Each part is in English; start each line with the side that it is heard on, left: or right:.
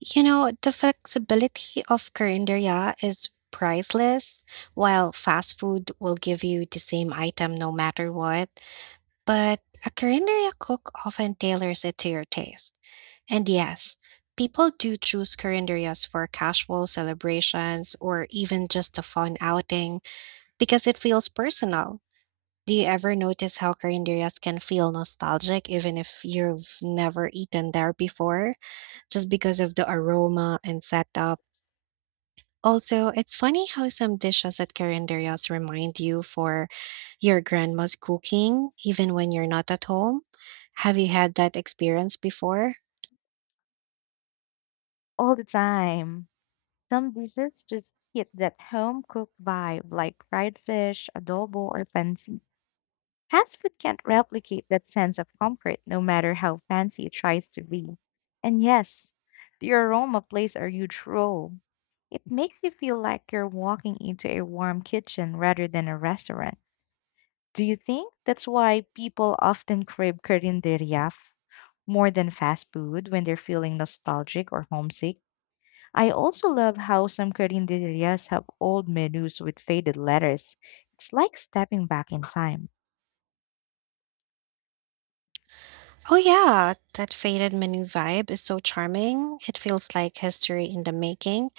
right: You know, the flexibility of Corinderia is priceless, while fast food will give you the same item no matter what. But a Corinderia cook often tailors it to your taste. And yes, people do choose Corinderias for casual celebrations or even just a fun outing because it feels personal. Do you ever notice how Corinderias can feel nostalgic even if you've never eaten there before, just because of the aroma and setup? Also, it's funny how some dishes at Carinderias remind you for your grandma's cooking, even when you're not at home. Have you had that experience before?
left: All the time. Some dishes just hit that home cooked vibe like fried fish, adobo, or fancy. Fast food can't replicate that sense of comfort no matter how fancy it tries to be. And yes, the aroma plays a huge role. It makes you feel like you're walking into a warm kitchen rather than a restaurant. Do you think that's why people often crave Korean teriyaf more than fast food when they're feeling nostalgic or homesick? I also love how some carinderias have old menus with faded letters. It's like stepping back in time.
right: Oh, yeah, that faded menu vibe is so charming. It feels like history in the making.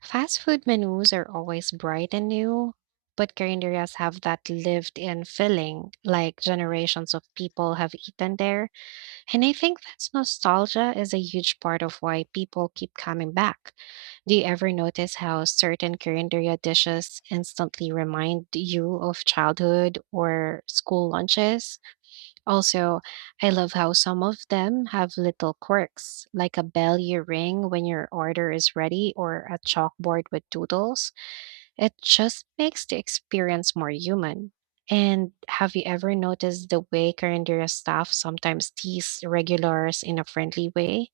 right: Fast food menus are always bright and new, but Carinderias have that lived in feeling, like generations of people have eaten there. And I think that nostalgia is a huge part of why people keep coming back. Do you ever notice how certain Korean dishes instantly remind you of childhood or school lunches? Also, I love how some of them have little quirks, like a bell you ring when your order is ready or a chalkboard with doodles. It just makes the experience more human. And have you ever noticed the way Korean staff sometimes tease regulars in a friendly way?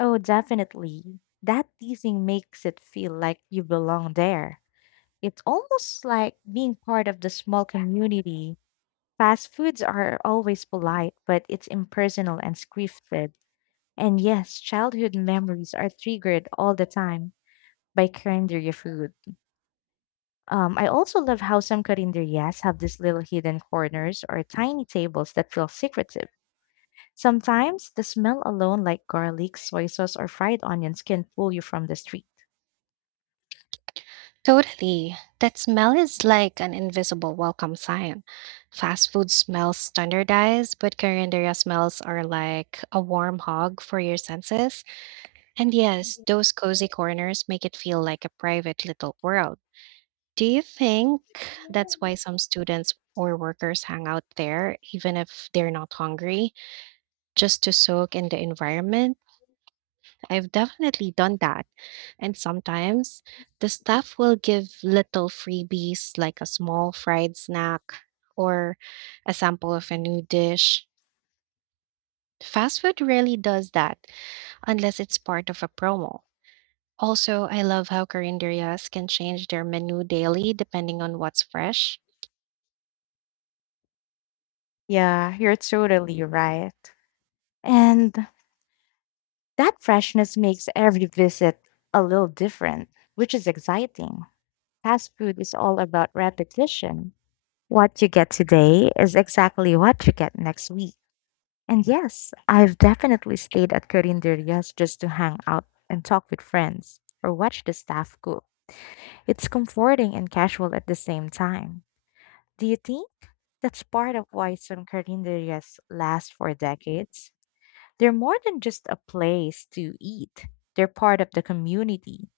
left: Oh, definitely. That teasing makes it feel like you belong there. It's almost like being part of the small community. Fast foods are always polite, but it's impersonal and scripted. And yes, childhood memories are triggered all the time by carinderia food. I also love how some carinderias have these little hidden corners or tiny tables that feel secretive. Sometimes the smell alone, like garlic, soy sauce, or fried onions, can pull you from the street.
right: Totally. That smell is like an invisible welcome sign. Fast food smells standardized, but Carinderia smells are like a warm hug for your senses. And yes, those cozy corners make it feel like a private little world. Do you think that's why some students or workers hang out there, even if they're not hungry, just to soak in the environment? I've definitely done that. And sometimes the staff will give little freebies like a small fried snack or a sample of a new dish. Fast food rarely does that unless it's part of a promo. Also, I love how carinderias can change their menu daily depending on what's fresh.
left: Yeah, you're totally right. And that freshness makes every visit a little different, which is exciting. Fast food is all about repetition. What you get today is exactly what you get next week. And yes, I've definitely stayed at Carinderias just to hang out and talk with friends or watch the staff cook. It's comforting and casual at the same time. Do you think that's part of why some Carinderias last for decades? They're more than just a place to eat. They're part of the community,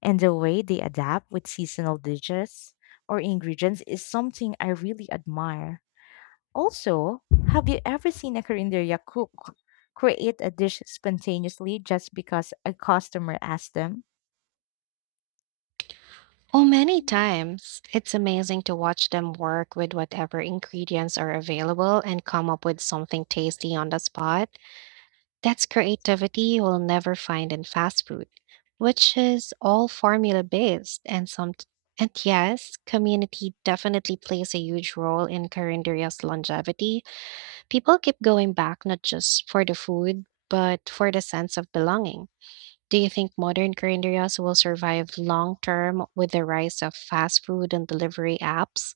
left: and the way they adapt with seasonal dishes or ingredients is something I really admire. Also, have you ever seen a Korean cook create a dish spontaneously just because a customer asked them?
right: Oh, many times. It's amazing to watch them work with whatever ingredients are available and come up with something tasty on the spot. That's creativity you'll never find in fast food, which is all formula based and some and yes, community definitely plays a huge role in Carinderia's longevity. People keep going back not just for the food, but for the sense of belonging. Do you think modern Carinderias will survive long term with the rise of fast food and delivery apps?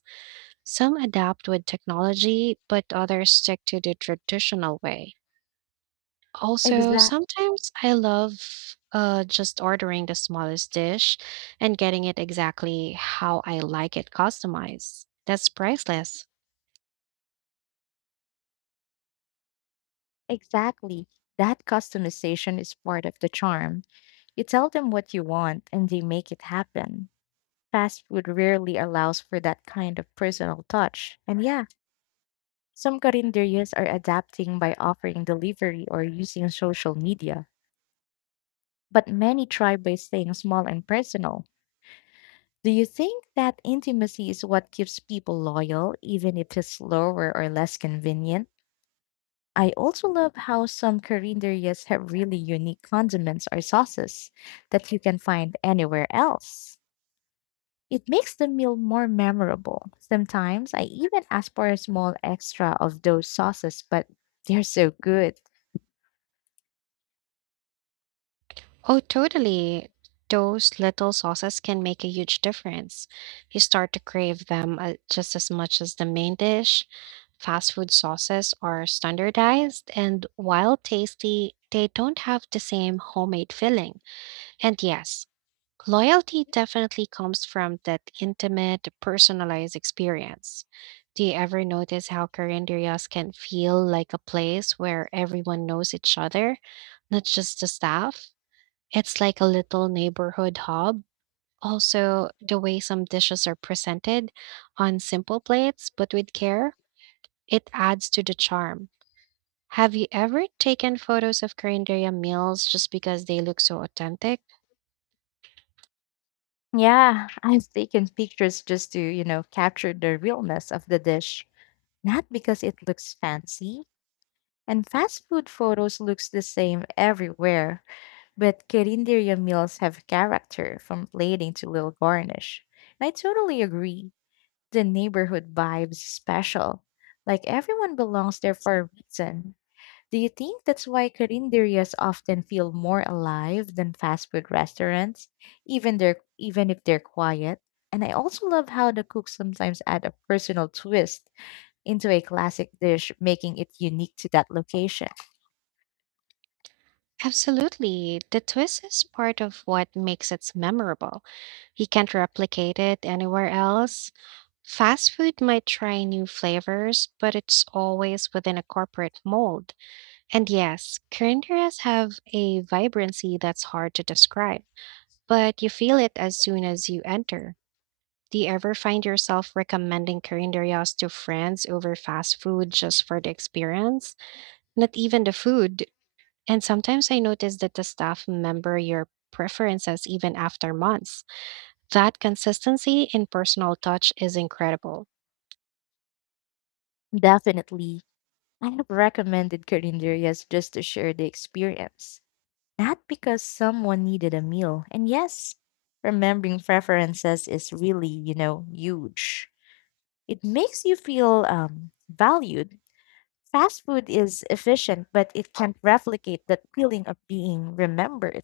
right: Some adapt with technology, but others stick to the traditional way. Also,
left: Exact,
right: sometimes I love just ordering the smallest dish and getting it exactly how I like it customized. That's priceless.
left: exactly. That customization is part of the charm. You tell them what you want and they make it happen. Fast food rarely allows for that kind of personal touch. And yeah, some carinderias are adapting by offering delivery or using social media, but many try by staying small and personal. Do you think that intimacy is what keeps people loyal, even if it's slower or less convenient? I also love how some carinderias have really unique condiments or sauces that you can find anywhere else. It makes the meal more memorable. Sometimes I even ask for a small extra of those sauces, but they're so good.
right: Oh, totally. Those little sauces can make a huge difference. You start to crave them just as much as the main dish. Fast food sauces are standardized, and while tasty, they don't have the same homemade filling. And yes, loyalty definitely comes from that intimate, personalized experience. Do you ever notice how Carinderias can feel like a place where everyone knows each other, not just the staff? It's like a little neighborhood hub. Also, the way some dishes are presented on simple plates but with care, it adds to the charm. Have you ever taken photos of Carinderia meals just because they look so authentic?
left: Yeah, I've taken pictures just to, you know, capture the realness of the dish. Not because it looks fancy, and fast food photos looks the same everywhere, but Carinderia meals have character from plating to little garnish. And I totally agree. The neighborhood vibe's special. Like everyone belongs there for a reason. Do you think that's why Carinderias often feel more alive than fast food restaurants, even if they're quiet? And I also love how the cooks sometimes add a personal twist into a classic dish, making it unique to that location.
right: Absolutely. The twist is part of what makes it memorable. You can't replicate it anywhere else. Fast food might try new flavors, but it's always within a corporate mold. And yes, Koreans have a vibrancy that's hard to describe, but you feel it as soon as you enter. Do you ever find yourself recommending Korean to friends over fast food just for the experience? Not even the food, and sometimes I notice that the staff member your preferences even after months. That consistency in personal touch is incredible.
left: Definitely. I have recommended Carinderias just to share the experience, not because someone needed a meal. And yes, remembering preferences is really, you know, huge. It makes you feel valued. Fast food is efficient, but it can't replicate that feeling of being remembered.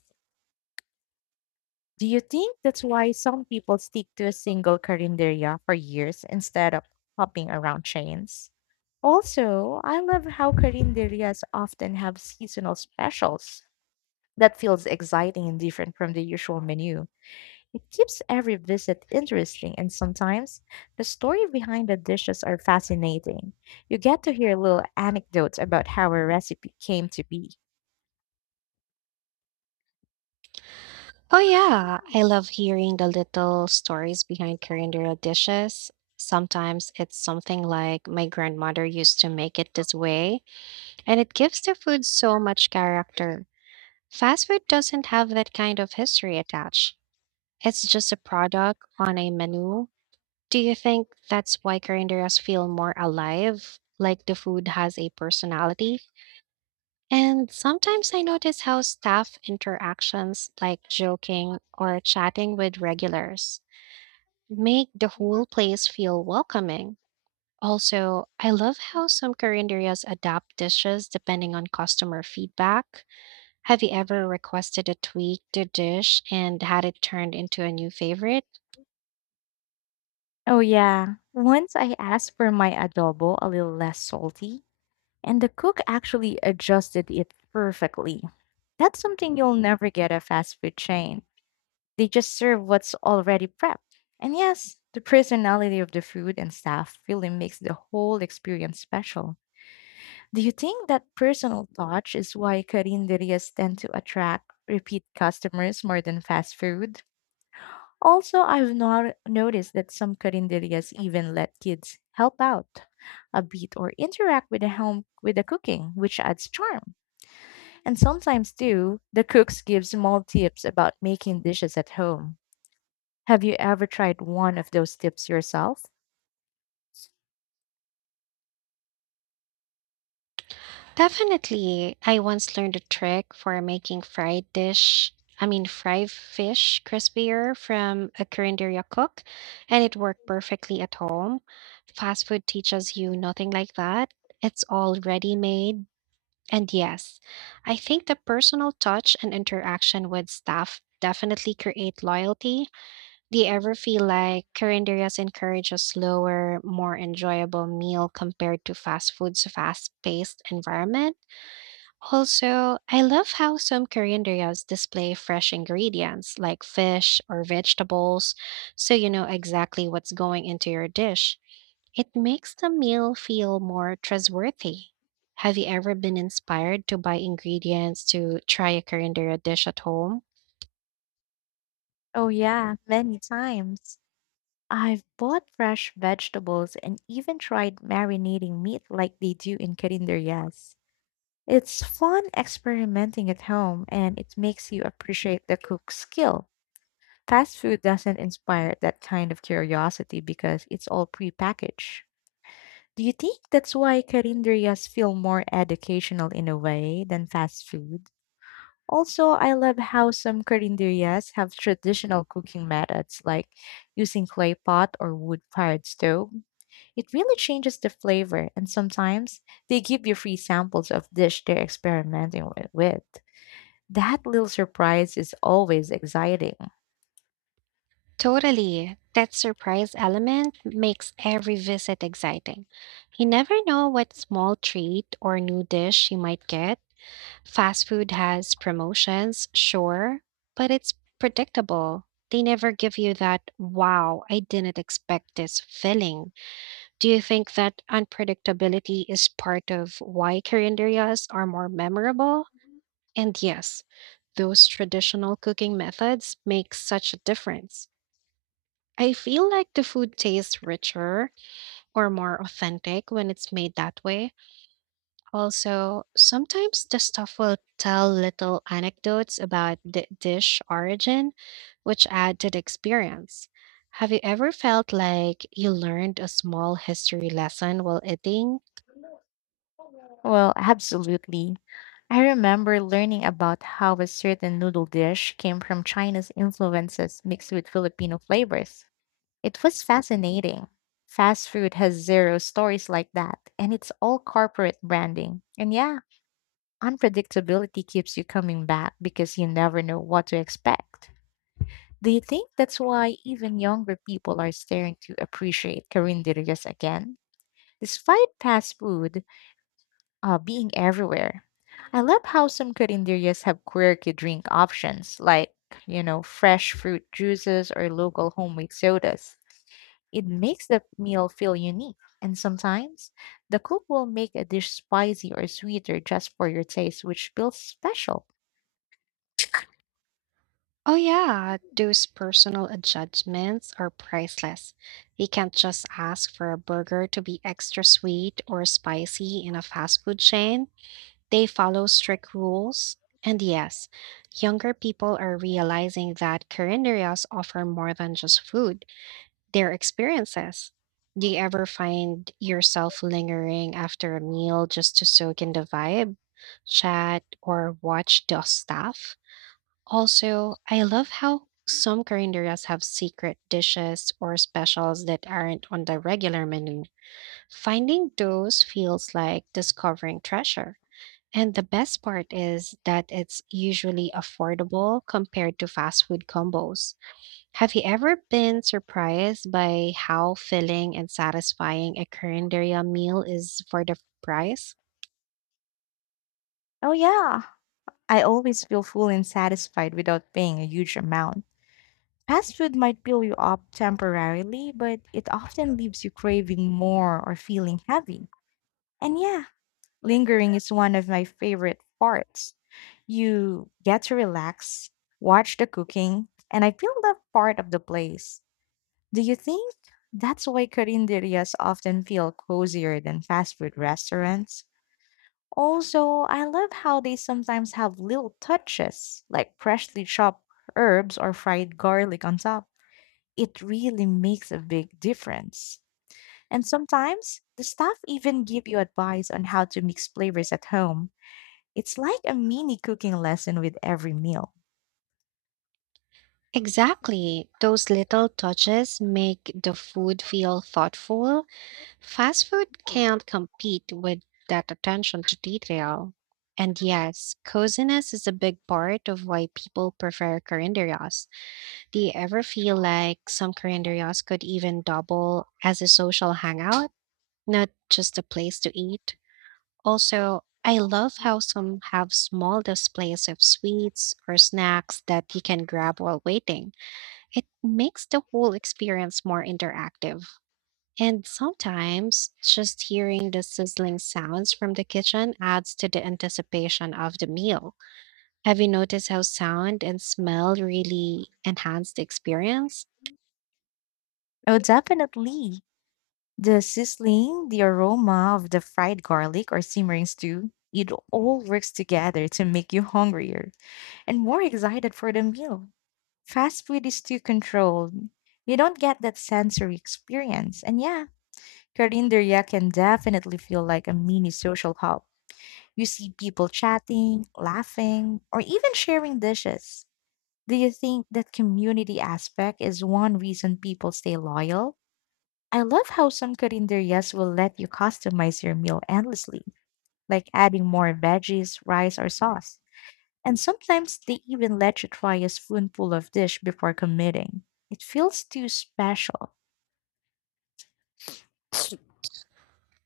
left: Do you think that's why some people stick to a single carinderia for years instead of hopping around chains? Also, I love how carinderias often have seasonal specials that feels exciting and different from the usual menu. It keeps every visit interesting and sometimes the story behind the dishes are fascinating. You get to hear little anecdotes about how a recipe came to be.
right: Oh, yeah, I love hearing the little stories behind calendar dishes. Sometimes it's something like my grandmother used to make it this way, and it gives the food so much character. Fast food doesn't have that kind of history attached. It's just a product on a menu. Do you think that's why carinderias feel more alive, like the food has a personality? And sometimes I notice how staff interactions, like joking or chatting with regulars, make the whole place feel welcoming. Also, I love how some carinderias adapt dishes depending on customer feedback. Have you ever requested a tweak to dish and had it turned into a new favorite?
left: Oh yeah, once I asked for my adobo a little less salty and the cook actually adjusted it perfectly. That's something you'll never get at fast food chain. They just serve what's already prepped. And yes, the personality of the food and staff really makes the whole experience special. Do you think that personal touch is why carinderias tend to attract repeat customers more than fast food? Also, I've not noticed that some carinderias even let kids help out a bit or interact with the home with the cooking, which adds charm. And sometimes too, the cooks give small tips about making dishes at home. Have you ever tried one of those tips yourself?
right: Definitely. I once learned a trick for making fried dish, I mean fried fish crispier from a Korean cook, and it worked perfectly at home. Fast food teaches you nothing like that. It's all ready made. And yes, I think the personal touch and interaction with staff definitely create loyalty. Do you ever feel like Koreanderias encourage a slower, more enjoyable meal compared to fast food's fast-paced environment? Also, I love how some Korean restaurants display fresh ingredients like fish or vegetables, so you know exactly what's going into your dish. It makes the meal feel more trustworthy. Have you ever been inspired to buy ingredients to try a Korean dera dish at home?
left: Oh, yeah, many times. I've bought fresh vegetables and even tried marinating meat like they do in yes. It's fun experimenting at home and it makes you appreciate the cook's skill. Fast food doesn't inspire that kind of curiosity because it's all prepackaged. Do you think that's why carinderias feel more educational in a way than fast food? Also, I love how some carinderias have traditional cooking methods like using clay pot or wood-fired stove. It really changes the flavor, and sometimes they give you free samples of dish they're experimenting with. That little surprise is always exciting.
right: Totally. That surprise element makes every visit exciting. You never know what small treat or new dish you might get. Fast food has promotions, sure, but it's predictable. They never give you that, wow, I didn't expect this feeling. Do you think that unpredictability is part of why calendarias are more memorable? And yes, those traditional cooking methods make such a difference. I feel like the food tastes richer or more authentic when it's made that way. Also, sometimes the staff will tell little anecdotes about the dish origin, which add to the experience. Have you ever felt like you learned a small history lesson while eating?
left: Well, absolutely. I remember learning about how a certain noodle dish came from China's influences mixed with Filipino flavors. It was fascinating. Fast food has zero stories like that, and it's all corporate branding. And yeah, unpredictability keeps you coming back because you never know what to expect. Do you think that's why even younger people are starting to appreciate Carinderias again? Despite fast food, being everywhere. I love how some Corinderías have quirky drink options like, you know, fresh fruit juices or local homemade sodas. It makes the meal feel unique, and sometimes the cook will make a dish spicy or sweeter just for your taste, which feels special.
right: Oh, yeah, those personal adjustments are priceless. You can't just ask for a burger to be extra sweet or spicy in a fast food chain. They follow strict rules. And yes, younger people are realizing that carinderias offer more than just food, they're experiences. Do you ever find yourself lingering after a meal just to soak in the vibe, chat, or watch the staff? Also, I love how some carinderias have secret dishes or specials that aren't on the regular menu. Finding those feels like discovering treasure. And the best part is that it's usually affordable compared to fast food combos. Have you ever been surprised by how filling and satisfying a Korean meal is for the price?
left: Oh, yeah, I always feel full and satisfied without paying a huge amount. Fast food might fill you up temporarily, but it often leaves you craving more or feeling heavy. And yeah, lingering is one of my favorite parts. You get to relax, watch the cooking, and I feel that part of the place. Do you think that's why carinderias often feel cozier than fast food restaurants? Also, I love how they sometimes have little touches like freshly chopped herbs or fried garlic on top. It really makes a big difference. And sometimes the staff even give you advice on how to mix flavors at home. It's like a mini cooking lesson with every meal.
right: Exactly. Those little touches make the food feel thoughtful. Fast food can't compete with that attention to detail. And yes, coziness is a big part of why people prefer Korean. Do you ever feel like some Korean restaurants could even double as a social hangout, not just a place to eat? Also, I love how some have small displays of sweets or snacks that you can grab while waiting. It makes the whole experience more interactive. And sometimes just hearing the sizzling sounds from the kitchen adds to the anticipation of the meal. Have you noticed how sound and smell really enhance the experience?
left: Oh, definitely. The sizzling, the aroma of the fried garlic or simmering stew, it all works together to make you hungrier and more excited for the meal. Fast food is too controlled. You don't get that sensory experience. And yeah, Karinderya can definitely feel like a mini social hub. You see people chatting, laughing, or even sharing dishes. Do you think that community aspect is one reason people stay loyal? I love how some carinderias will let you customize your meal endlessly, like adding more veggies, rice, or sauce. And sometimes they even let you try a spoonful of dish before committing. It feels too special.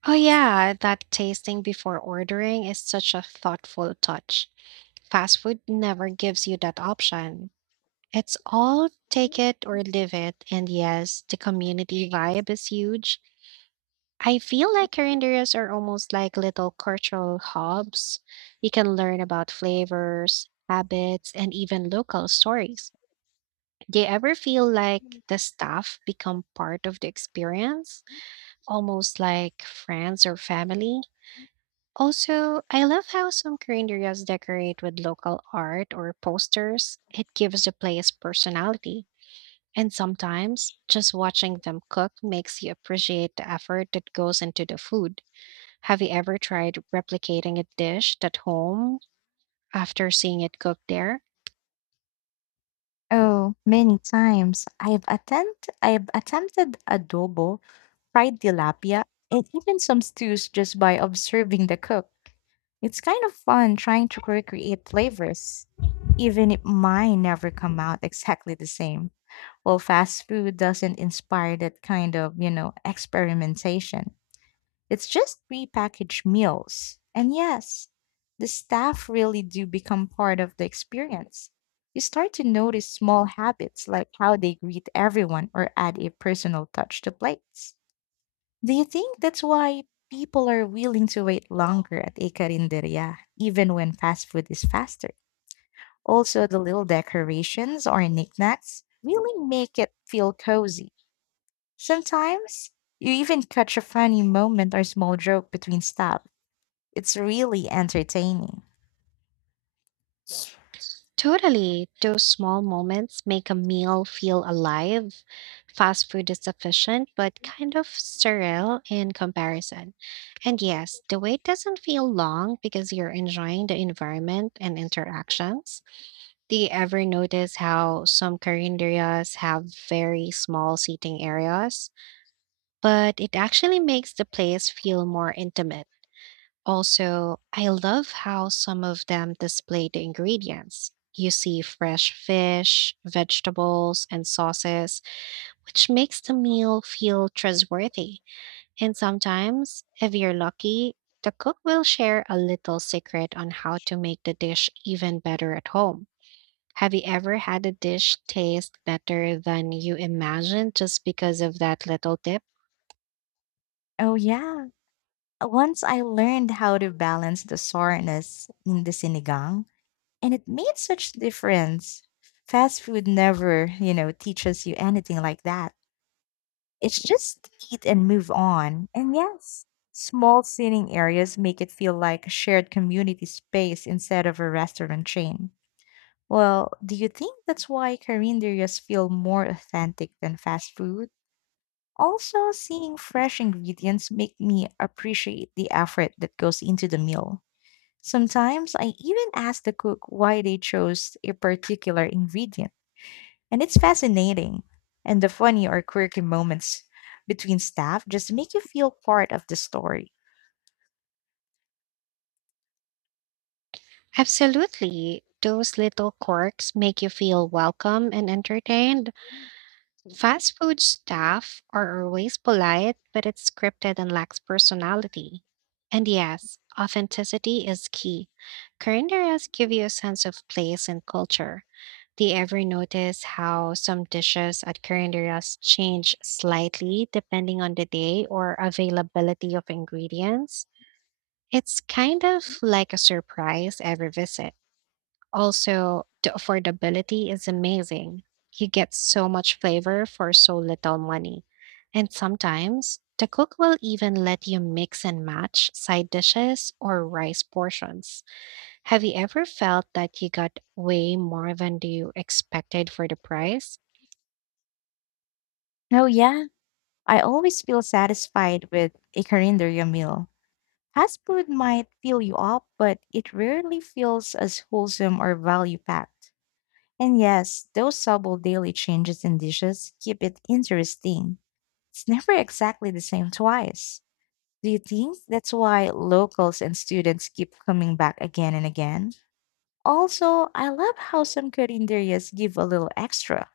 right: Oh, yeah, that tasting before ordering is such a thoughtful touch. Fast food never gives you that option. It's all take it or leave it. And yes, the community vibe is huge. I feel like carinderias are almost like little cultural hubs. You can learn about flavors, habits, and even local stories. Do you ever feel like the staff become part of the experience, almost like friends or family? Also, I love how some Korean areas decorate with local art or posters. It gives the place personality. And sometimes just watching them cook makes you appreciate the effort that goes into the food. Have you ever tried replicating a dish at home after seeing it cooked there?
left: Oh, many times I've attempted adobo, fried tilapia, and even some stews just by observing the cook. It's kind of fun trying to recreate flavors, even if mine never come out exactly the same. Well, fast food doesn't inspire that kind of, you know, experimentation. It's just prepackaged meals. And yes, the staff really do become part of the experience. You start to notice small habits like how they greet everyone or add a personal touch to plates. Do you think that's why people are willing to wait longer at a carinderia, even when fast food is faster? Also, the little decorations or knickknacks really make it feel cozy. Sometimes you even catch a funny moment or small joke between staff. It's really entertaining.
right: Totally. Those small moments make a meal feel alive. Fast food is efficient, but kind of sterile in comparison. And yes, the wait doesn't feel long because you're enjoying the environment and interactions. Do you ever notice how some carinderias have very small seating areas? But it actually makes the place feel more intimate. Also, I love how some of them display the ingredients. You see fresh fish, vegetables, and sauces, which makes the meal feel trustworthy. And sometimes, if you're lucky, the cook will share a little secret on how to make the dish even better at home. Have you ever had a dish taste better than you imagined just because of that little tip?
left: Oh yeah. Once I learned how to balance the soreness in the sinigang, and it made such difference. Fast food never, you know, teaches you anything like that. It's just eat and move on. And yes, small seating areas make it feel like a shared community space instead of a restaurant chain. Well, do you think that's why Korean areas feel more authentic than fast food? Also, seeing fresh ingredients make me appreciate the effort that goes into the meal. Sometimes I even ask the cook why they chose a particular ingredient. And it's fascinating. And the funny or quirky moments between staff just make you feel part of the story.
right: Absolutely. Those little quirks make you feel welcome and entertained. Fast food staff are always polite, but it's scripted and lacks personality. And yes, authenticity is key. Korean areas give you a sense of place and culture. Do you ever notice how some dishes at Korean areas change slightly depending on the day or availability of ingredients? It's kind of like a surprise every visit. Also, the affordability is amazing. You get so much flavor for so little money. And sometimes, the cook will even let you mix and match side dishes or rice portions. Have you ever felt that you got way more than you expected for the price?
left: Oh, yeah. I always feel satisfied with a carinderia meal. Fast food might fill you up, but it rarely feels as wholesome or value packed. And yes, those subtle daily changes in dishes keep it interesting. It's never exactly the same twice. Do you think that's why locals and students keep coming back again and again? Also, I love how some carinderias give a little extra,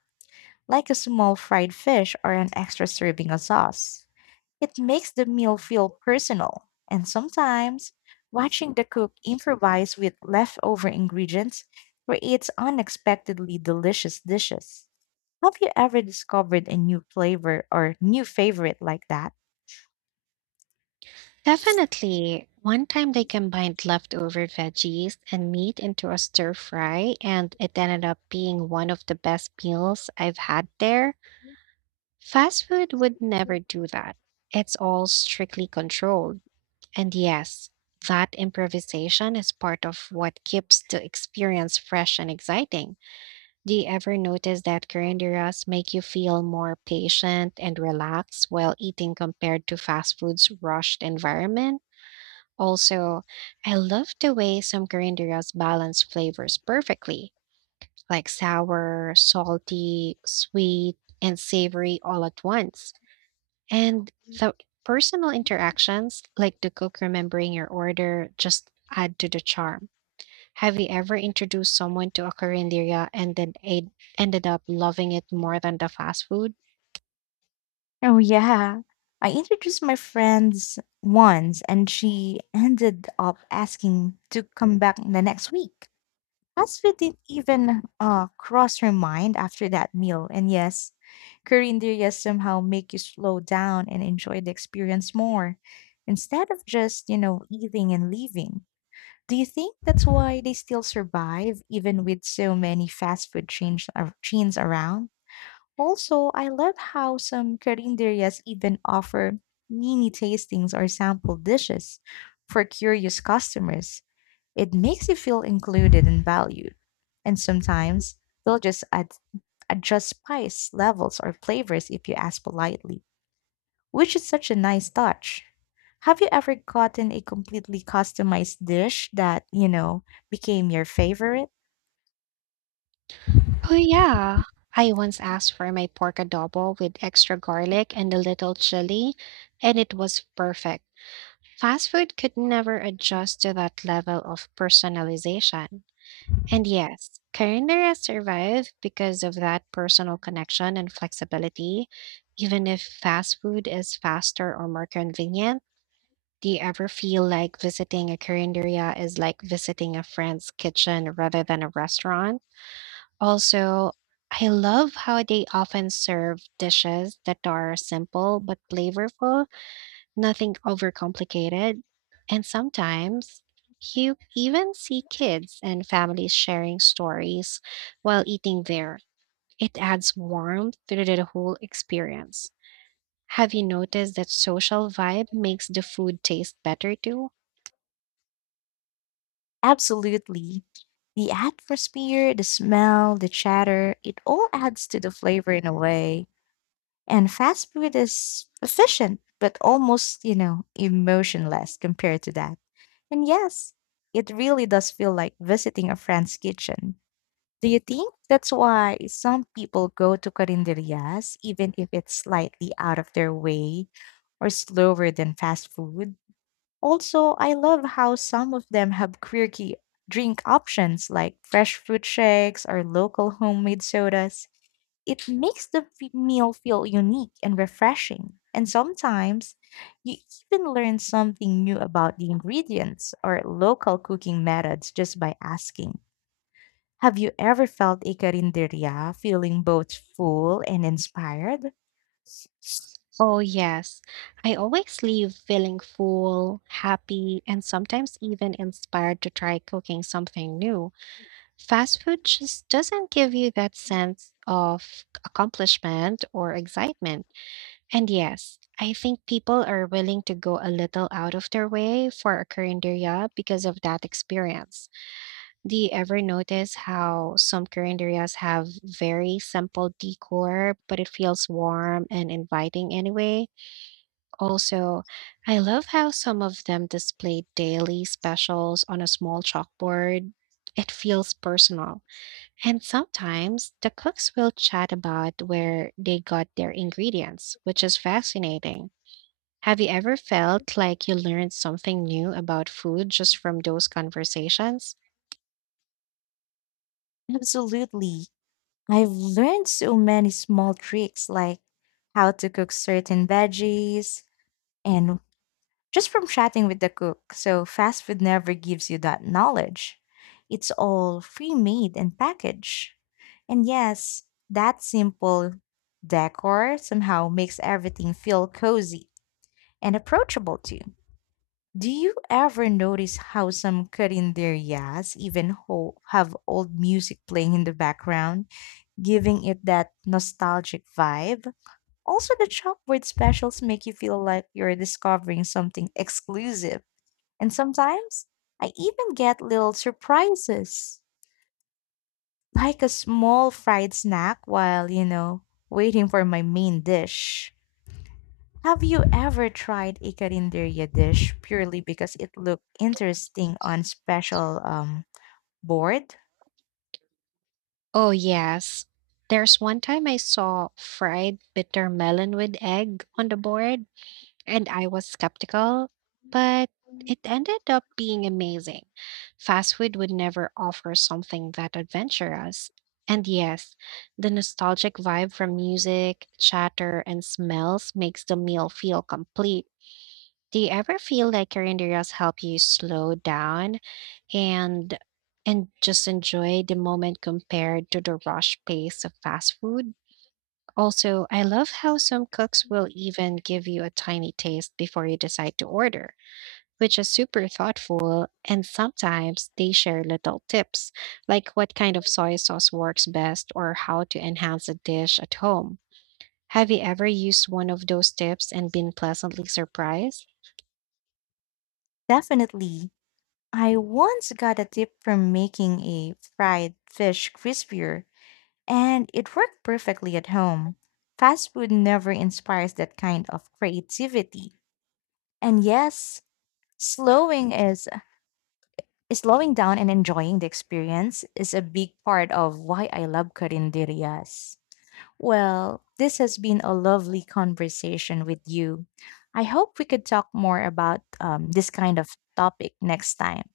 left: like a small fried fish or an extra serving of sauce. It makes the meal feel personal, and sometimes watching the cook improvise with leftover ingredients creates unexpectedly delicious dishes. Have you ever discovered a new flavor or new favorite like that?
right: Definitely. One time they combined leftover veggies and meat into a stir fry, and it ended up being one of the best meals I've had there. Fast food would never do that. It's all strictly controlled. And yes, that improvisation is part of what keeps the experience fresh and exciting. Do you ever notice that carinderas make you feel more patient and relaxed while eating compared to fast food's rushed environment? Also, I love the way some carinderas balance flavors perfectly, like sour, salty, sweet, and savory all at once. And the personal interactions, like the cook remembering your order, just add to the charm. Have you ever introduced someone to a Korean area and ended up loving it more than the fast food?
left: Oh, yeah. I introduced my friends once and she ended up asking to come back the next week. Fast food didn't even cross her mind after that meal. And yes, Korean derias somehow make you slow down and enjoy the experience more instead of just, you know, eating and leaving. Do you think that's why they still survive even with so many fast food chains around? Also, I love how some carinderias even offer mini tastings or sample dishes for curious customers. It makes you feel included and valued. And sometimes they'll just add, adjust spice levels or flavors if you ask politely, which is such a nice touch. Have you ever gotten a completely customized dish that, you know, became your favorite?
right: Oh, yeah. I once asked for my pork adobo with extra garlic and a little chili, and it was perfect. Fast food could never adjust to that level of personalization. And yes, Karinderia survived because of that personal connection and flexibility. Even if fast food is faster or more convenient, do you ever feel like visiting a Karinderia is like visiting a friend's kitchen rather than a restaurant? Also, I love how they often serve dishes that are simple but flavorful, nothing overcomplicated. And sometimes you even see kids and families sharing stories while eating there. It adds warmth to the whole experience. Have you noticed that social vibe makes the food taste better too?
left: Absolutely. The atmosphere, the smell, the chatter, it all adds to the flavor in a way. And fast food is efficient, but almost, you know, emotionless compared to that. And yes, it really does feel like visiting a friend's kitchen. Do you think that's why some people go to carinderias, even if it's slightly out of their way or slower than fast food? Also, I love how some of them have quirky drink options like fresh fruit shakes or local homemade sodas. It makes the meal feel unique and refreshing. And sometimes you even learn something new about the ingredients or local cooking methods just by asking. Have you ever felt a carinderia feeling both full and inspired?
right: Oh, yes. I always leave feeling full, happy, and sometimes even inspired to try cooking something new. Fast food just doesn't give you that sense of accomplishment or excitement. And yes, I think people are willing to go a little out of their way for a carinderia because of that experience. Do you ever notice how some carinderias have very simple decor, but it feels warm and inviting anyway? Also, I love how some of them display daily specials on a small chalkboard. It feels personal. And sometimes the cooks will chat about where they got their ingredients, which is fascinating. Have you ever felt like you learned something new about food just from those conversations?
left: Absolutely. I've learned so many small tricks like how to cook certain veggies and just from chatting with the cook. So fast food never gives you that knowledge. It's all pre-made and packaged. And yes, that simple decor somehow makes everything feel cozy and approachable too. Do you ever notice how some cut in their have old music playing in the background, giving it that nostalgic vibe? Also, the chalkboard specials make you feel like you're discovering something exclusive. And sometimes I even get little surprises, like a small fried snack while, you know, waiting for my main dish. Have you ever tried a carinderia dish purely because it looked interesting on special board?
right: Oh, yes. There's one time I saw fried bitter melon with egg on the board, and I was skeptical, but it ended up being amazing. Fast food would never offer something that adventurous. And yes, the nostalgic vibe from music, chatter, and smells makes the meal feel complete. Do you ever feel like carinderias help you slow down and just enjoy the moment compared to the rush pace of fast food? Also, I love how some cooks will even give you a tiny taste before you decide to order, which is super thoughtful. And sometimes they share little tips, like what kind of soy sauce works best or how to enhance a dish at home. Have you ever used one of those tips and been pleasantly surprised?
left: Definitely. I once got a tip from making a fried fish crispier, and it worked perfectly at home. Fast food never inspires that kind of creativity. And yes, slowing is slowing down and enjoying the experience is a big part of why I love carinderias. Well, this has been a lovely conversation with you. I hope we could talk more about this kind of topic next time.